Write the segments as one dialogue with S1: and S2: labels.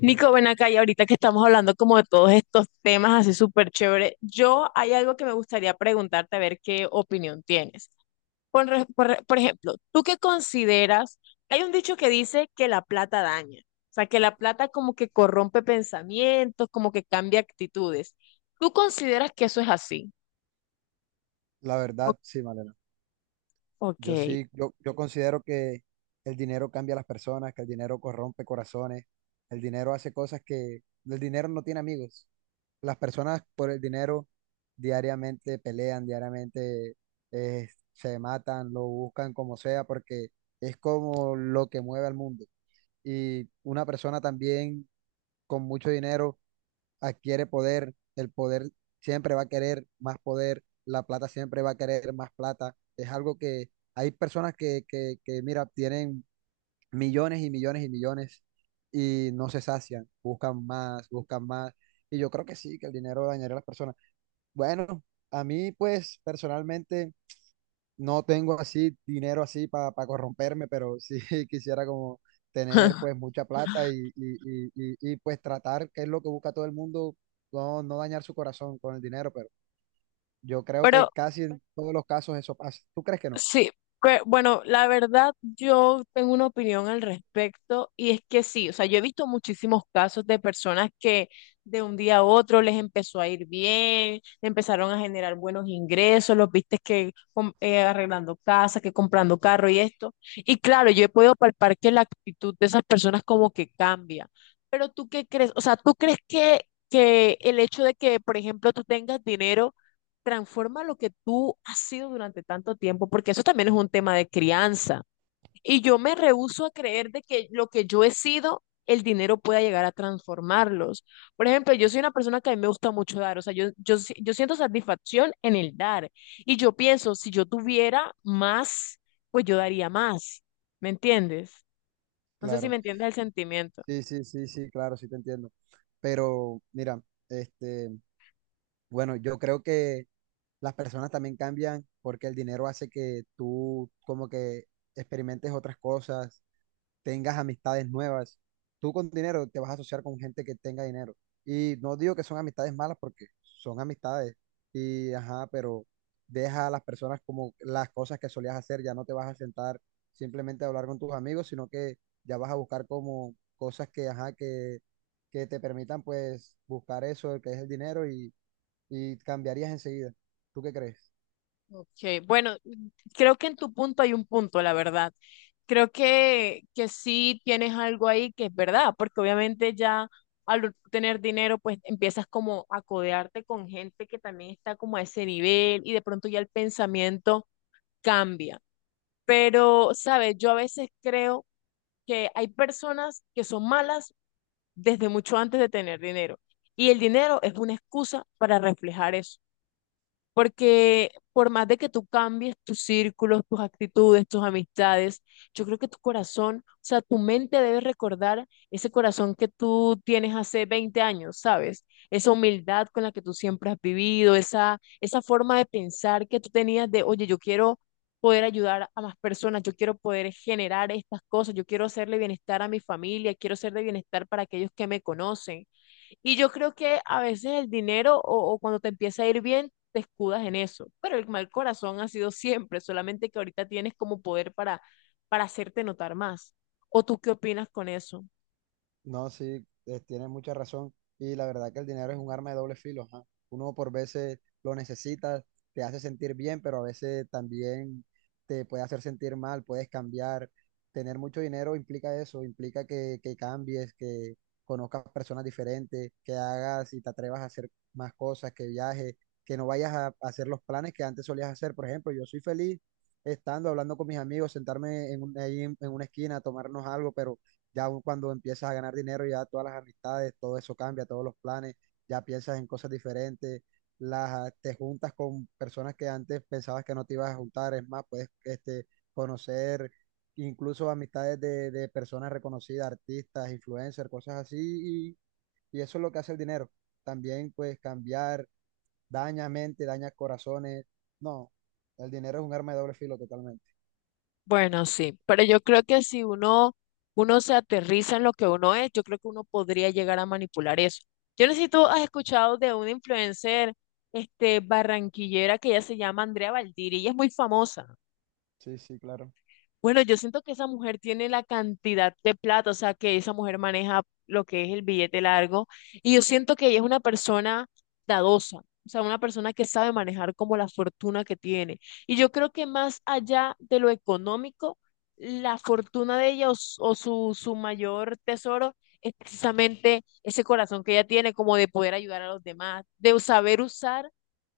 S1: Nico, ven acá y ahorita que estamos hablando como de todos estos temas así súper chévere, yo hay algo que me gustaría preguntarte a ver qué opinión tienes. Por ejemplo, ¿tú qué consideras? Hay un dicho que dice que la plata daña, o sea, que la plata como que corrompe pensamientos, como que cambia actitudes. ¿Tú consideras que eso es así?
S2: La
S1: O-
S2: verdad, sí, Malena.
S1: ok.
S2: Yo sí, yo considero que el dinero cambia a las personas, que el dinero corrompe corazones, el dinero hace cosas que el dinero no tiene amigos. Las personas por el dinero diariamente pelean, diariamente se matan, lo buscan como sea, porque es como lo que mueve al mundo. Y una persona también con mucho dinero adquiere poder, el poder siempre va a querer más poder, la plata siempre va a querer más plata. Es algo que hay personas que mira, tienen millones y millones y millones y no se sacian, buscan más, buscan más. Y yo creo que sí, que el dinero dañaría a las personas. Bueno, a mí pues personalmente no tengo así dinero así para corromperme, pero sí quisiera como tener pues mucha plata y pues tratar, que es lo que busca todo el mundo, no, no dañar su corazón con el dinero, pero yo creo
S1: Pero
S2: que casi en todos los casos eso pasa. ¿Tú crees que no?
S1: sí, pero bueno, la verdad yo tengo una opinión al respecto y es que sí, o sea, yo he visto muchísimos casos de personas que de un día a otro les empezó a ir bien, empezaron a generar buenos ingresos, los viste que arreglando casa, que comprando carro y esto. Y claro, yo he podido palpar que la actitud de esas personas como que cambia. Pero tú qué crees, o sea, ¿tú crees que el hecho de que, por ejemplo, tú tengas dinero transforma lo que tú has sido durante tanto tiempo? Porque eso también es un tema de crianza. Y yo me rehúso a creer de que lo que yo he sido, el dinero pueda llegar a transformarlos. Por ejemplo, yo soy una persona que a mí me gusta mucho dar, o sea, yo siento satisfacción en el dar. Y yo pienso, si yo tuviera más, pues yo daría más. ¿Me entiendes? No sé si me
S2: Claro.
S1: entiendes el sentimiento.
S2: Sí, sí, sí, sí, claro, sí te entiendo. Pero mira, este, bueno, yo creo que las personas también cambian porque el dinero hace que tú como que experimentes otras cosas tengas amistades nuevas. Tú con dinero te vas a asociar con gente que tenga dinero. Y no digo que son amistades malas porque son amistades. Y ajá, pero deja a las personas como las cosas que solías hacer. Ya no te vas a sentar simplemente a hablar con tus amigos, sino que ya vas a buscar como cosas que, ajá, que te permitan pues buscar eso, que es el dinero y cambiarías enseguida. ¿Tú qué crees?
S1: Ok, bueno, creo que en tu punto hay un punto, la verdad. Creo que sí tienes algo ahí que es verdad, porque obviamente ya al tener dinero, pues empiezas como a codearte con gente que también está como a ese nivel y de pronto ya el pensamiento cambia. Pero, ¿sabes? Yo a veces creo que hay personas que son malas desde mucho antes de tener dinero y el dinero es una excusa para reflejar eso. Porque por más de que tú cambies tus círculos, tus actitudes, tus amistades, yo creo que tu corazón, o sea, tu mente debe recordar ese corazón que tú tienes hace 20 años, ¿sabes? Esa humildad con la que tú siempre has vivido, esa forma de pensar que tú tenías de, oye, yo quiero poder ayudar a más personas, yo quiero poder generar estas cosas, yo quiero hacerle bienestar a mi familia, quiero hacerle bienestar para aquellos que me conocen. Y yo creo que a veces el dinero o cuando te empieza a ir bien, te escudas en eso. Pero el mal corazón ha sido siempre, solamente que ahorita tienes como poder para hacerte notar más. ¿O tú qué opinas con eso?
S2: No, sí, tienes mucha razón. Y la verdad que el dinero es un arma de doble filo. Ajá. Uno por veces lo necesita, te hace sentir bien, pero a veces también te puede hacer sentir mal, puedes cambiar. Tener mucho dinero implica eso, implica que cambies, que conozcas personas diferentes, que hagas y te atrevas a hacer más cosas, que viajes, que no vayas a hacer los planes que antes solías hacer. Por ejemplo, yo soy feliz estando hablando con mis amigos, sentarme ahí en una esquina, tomarnos algo, pero ya cuando empiezas a ganar dinero, ya todas las amistades, todo eso cambia, todos los planes, ya piensas en cosas diferentes, te juntas con personas que antes pensabas que no te ibas a juntar, es más, puedes conocer incluso amistades de personas reconocidas, artistas, influencers, cosas así, y eso es lo que hace el dinero. También pues cambiar, daña mente, daña corazones, no, el dinero es un arma de doble filo totalmente.
S1: Bueno, sí, pero yo creo que si uno, uno se aterriza en lo que uno es, yo creo que uno podría llegar a manipular eso. Yo no sé si tú has escuchado de una influencer, este, barranquillera que ella se llama Andrea Valdiri, ella es muy famosa.
S2: Sí, sí, claro.
S1: Bueno, yo siento que esa mujer tiene la cantidad de plata, o sea, que esa mujer maneja lo que es el billete largo, y yo siento que ella es una persona dadosa, o sea, una persona que sabe manejar como la fortuna que tiene. Y yo creo que más allá de lo económico, la fortuna de ella o su mayor tesoro es precisamente ese corazón que ella tiene, como de poder ayudar a los demás, de saber usar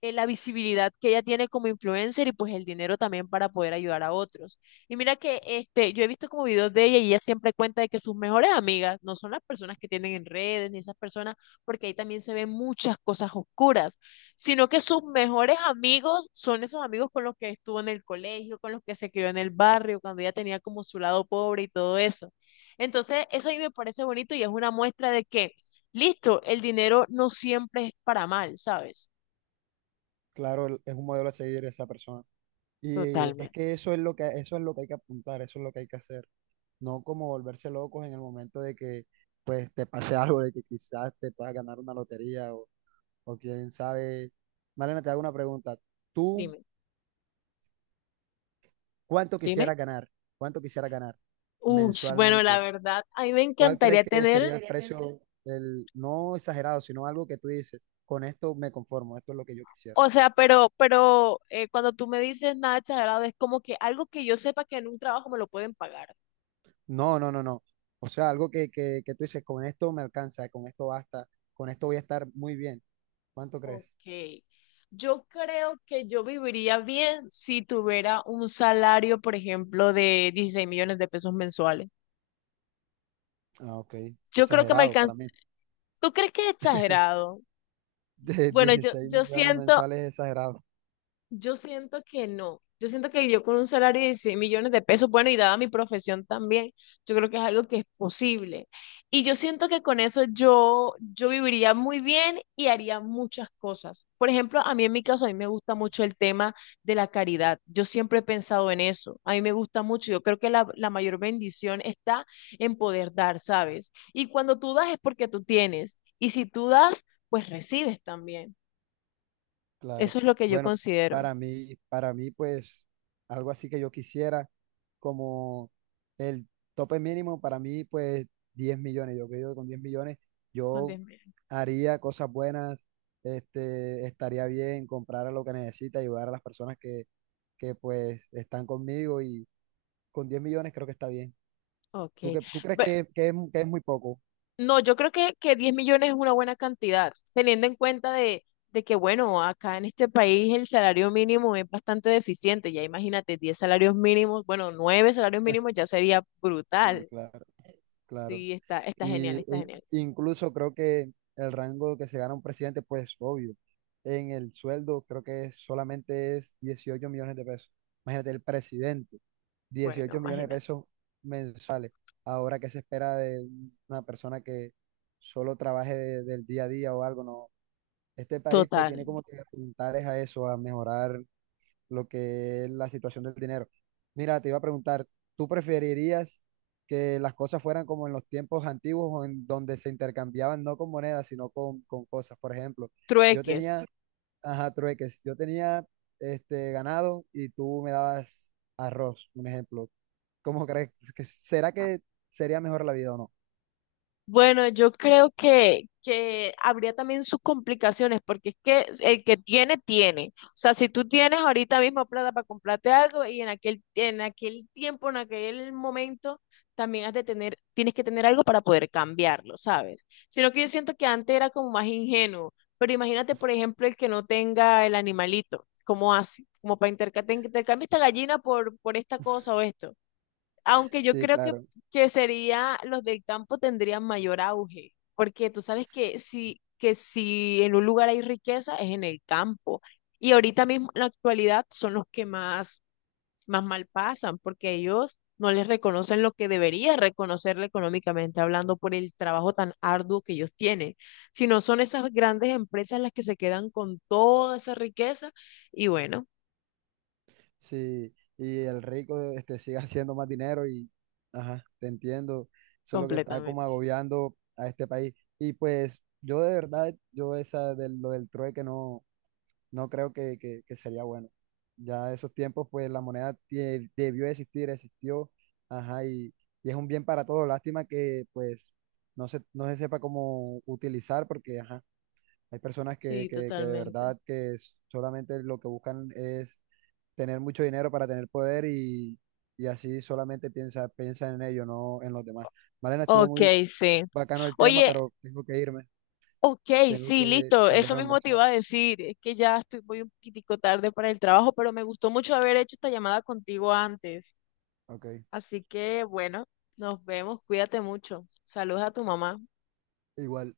S1: la visibilidad que ella tiene como influencer y pues el dinero también para poder ayudar a otros. Y mira que este, yo he visto como videos de ella y ella siempre cuenta de que sus mejores amigas no son las personas que tienen en redes ni esas personas, porque ahí también se ven muchas cosas oscuras, sino que sus mejores amigos son esos amigos con los que estuvo en el colegio, con los que se crió en el barrio, cuando ella tenía como su lado pobre y todo eso. Entonces, eso a mí me parece bonito y es una muestra de que, listo, el dinero no siempre es para mal, ¿sabes?
S2: Claro, es un modelo a seguir esa persona. Y es
S1: Totalmente.
S2: que eso es lo que, eso es lo que hay que apuntar, eso es lo que hay que hacer. No como volverse locos en el momento de que pues te pase algo, de que quizás te puedas ganar una lotería o quién sabe. Malena, te hago una pregunta. ¿Tú
S1: Dime,
S2: cuánto
S1: dime.
S2: quisieras ganar? ¿Cuánto quisieras ganar
S1: Uy, bueno, la
S2: mensualmente?
S1: verdad, a mí me
S2: ¿Cuál crees
S1: encantaría
S2: que
S1: tener.
S2: sería el, seriamente, precio del, no exagerado, sino algo que tú dices, con esto me conformo, esto es lo que yo quisiera?
S1: O sea, pero, pero cuando tú me dices nada exagerado, es como que algo que yo sepa que en un trabajo me lo pueden pagar.
S2: No, no, no, no. O sea, algo que tú dices, con esto me alcanza, con esto basta, con esto voy a estar muy bien. ¿Cuánto crees?
S1: Ok. Yo creo que yo viviría bien si tuviera un salario, por ejemplo, de 16 millones de pesos mensuales.
S2: Ah, ok.
S1: Yo creo que me
S2: Exagerado para
S1: alcanza.
S2: mí.
S1: ¿Tú crees que es exagerado?
S2: De
S1: Bueno, yo,
S2: 16
S1: yo
S2: millones
S1: siento.
S2: mensuales es exagerado,
S1: Yo siento que no. Yo siento que yo con un salario de 16 millones de pesos, bueno, y dada mi profesión también, yo creo que es algo que es posible. Y yo siento que con eso yo viviría muy bien y haría muchas cosas. Por ejemplo, a mí en mi caso, a mí me gusta mucho el tema de la caridad. Yo siempre he pensado en eso. A mí me gusta mucho. Yo creo que la mayor bendición está en poder dar, ¿sabes? Y cuando tú das es porque tú tienes. Y si tú das, pues recibes también.
S2: claro.
S1: Eso es lo que yo
S2: Bueno,
S1: considero.
S2: para mí, pues, algo así que yo quisiera, como el tope mínimo para mí, pues, 10 millones. Yo creo que con 10 millones
S1: Juan
S2: yo
S1: Dios.
S2: haría cosas buenas, este, estaría bien, comprar lo que necesita, ayudar a las personas que pues, están conmigo y con 10 millones creo que está bien. ¿Tú,
S1: Ok.
S2: qué, tú crees
S1: Ve-
S2: que, que es, muy poco?
S1: No, yo creo que 10 millones es una buena cantidad, teniendo en cuenta de que, bueno, acá en este país el salario mínimo es bastante deficiente. Ya imagínate, 10 salarios mínimos, bueno, 9 salarios mínimos ya sería
S2: Sí,
S1: brutal.
S2: claro. Claro.
S1: Sí, está, está genial,
S2: Sí,
S1: está genial.
S2: incluso creo que el rango que se gana un presidente, pues obvio, en el sueldo creo que solamente es 18 millones de pesos. Imagínate, el presidente,
S1: Bueno,
S2: 18 millones de
S1: imagínate.
S2: pesos mensuales. Ahora, ¿qué se espera de una persona que solo trabaje del día a día o algo? No. Este país pues
S1: Total.
S2: tiene como que apuntar es a eso, a mejorar lo que es la situación del dinero. Mira, te iba a preguntar, ¿tú preferirías que las cosas fueran como en los tiempos antiguos o en donde se intercambiaban no con monedas, sino con cosas? Por ejemplo, yo
S1: Trueques.
S2: tenía, ajá, trueques, yo tenía este ganado y tú me dabas arroz, un ejemplo. ¿Cómo crees que será que sería mejor la vida o no?
S1: Bueno, yo creo que habría también sus complicaciones, porque es que el que tiene, tiene. O sea, si tú tienes ahorita mismo plata para comprarte algo y en aquel tiempo, en aquel momento, también has de tener, tienes que tener algo para poder cambiarlo, ¿sabes? Sino que yo siento que antes era como más ingenuo, pero imagínate, por ejemplo, el que no tenga el animalito, ¿cómo hace? Como para intercambiar, te intercambio esta gallina por esta cosa o esto. Aunque yo
S2: Sí,
S1: creo
S2: claro.
S1: que sería, los del campo tendrían mayor auge, porque tú sabes que si en un lugar hay riqueza es en el campo. Y ahorita mismo, en la actualidad, son los que más, más mal pasan, porque ellos no les reconocen lo que debería reconocerle económicamente hablando por el trabajo tan arduo que ellos tienen, sino son esas grandes empresas las que se quedan con toda esa riqueza y bueno,
S2: Sí, y el rico este, sigue haciendo más dinero y, ajá, te entiendo, eso es lo que está como
S1: completamente.
S2: agobiando a este país. Y pues yo de verdad, yo esa de lo del trueque no, no creo que sería bueno. Ya esos tiempos, pues la moneda debió existir, existió, ajá, y es un bien para todos. Lástima que pues no se sepa cómo utilizar porque, ajá, hay personas que,
S1: Sí,
S2: que, que de
S1: totalmente.
S2: verdad que solamente lo que buscan es tener mucho dinero para tener poder y así solamente piensa, piensa en ello, no en los demás. Malena, estuvo muy
S1: Ok, sí.
S2: bacano el tema,
S1: Oye,
S2: pero tengo que irme,
S1: ok,
S2: tengo
S1: sí,
S2: que
S1: listo.
S2: salir
S1: Eso
S2: a
S1: mismo te
S2: almorzar.
S1: iba a decir. Es que ya estoy, voy un poquitico tarde para el trabajo, pero me gustó mucho haber hecho esta llamada contigo antes.
S2: Ok,
S1: Así que, bueno, nos vemos. Cuídate mucho. Saludos a tu mamá.
S2: igual.